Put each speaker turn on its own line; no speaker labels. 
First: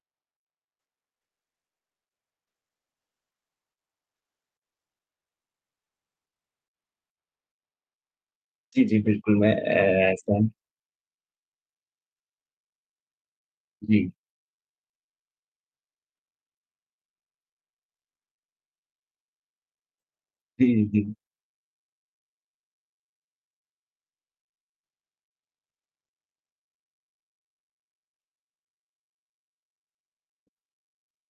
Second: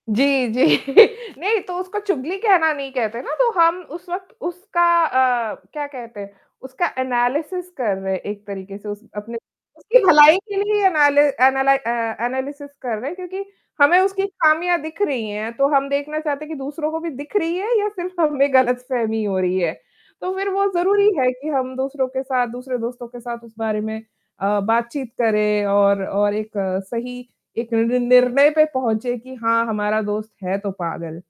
जी, जी। नहीं तो उसको चुगली कहना नहीं कहते ना, तो हम उस वक़्त उसका अ, क्या कहते हैं, उसका एनालिसिस कर रहे हैं एक तरीके
जी,
से
जी।
उस
बिल्कुल
अपने
मैं
उसकी
अ,
भलाई
सम
के लिए एनालिस एनालाइ अ, एनालिसिस कर रहे हैं क्योंकि हमें
जी।
उसकी खामियाँ दिख रही हैं, तो हम देखना चाहते हैं कि दूसरों को भी दिख रही हैं या सिर्फ़ हमें गलतफ़हमी हो रही है, तो फ़िर वो
जी,
ज़रूरी
जी।
है कि हम दूसरों के साथ दूसरे दोस्तों के साथ उस बारे में अ, बातचीत करें और और एक सही एक निर्णय पे पहुँचें कि हाँ, हमारा दोस्त है तो पागल।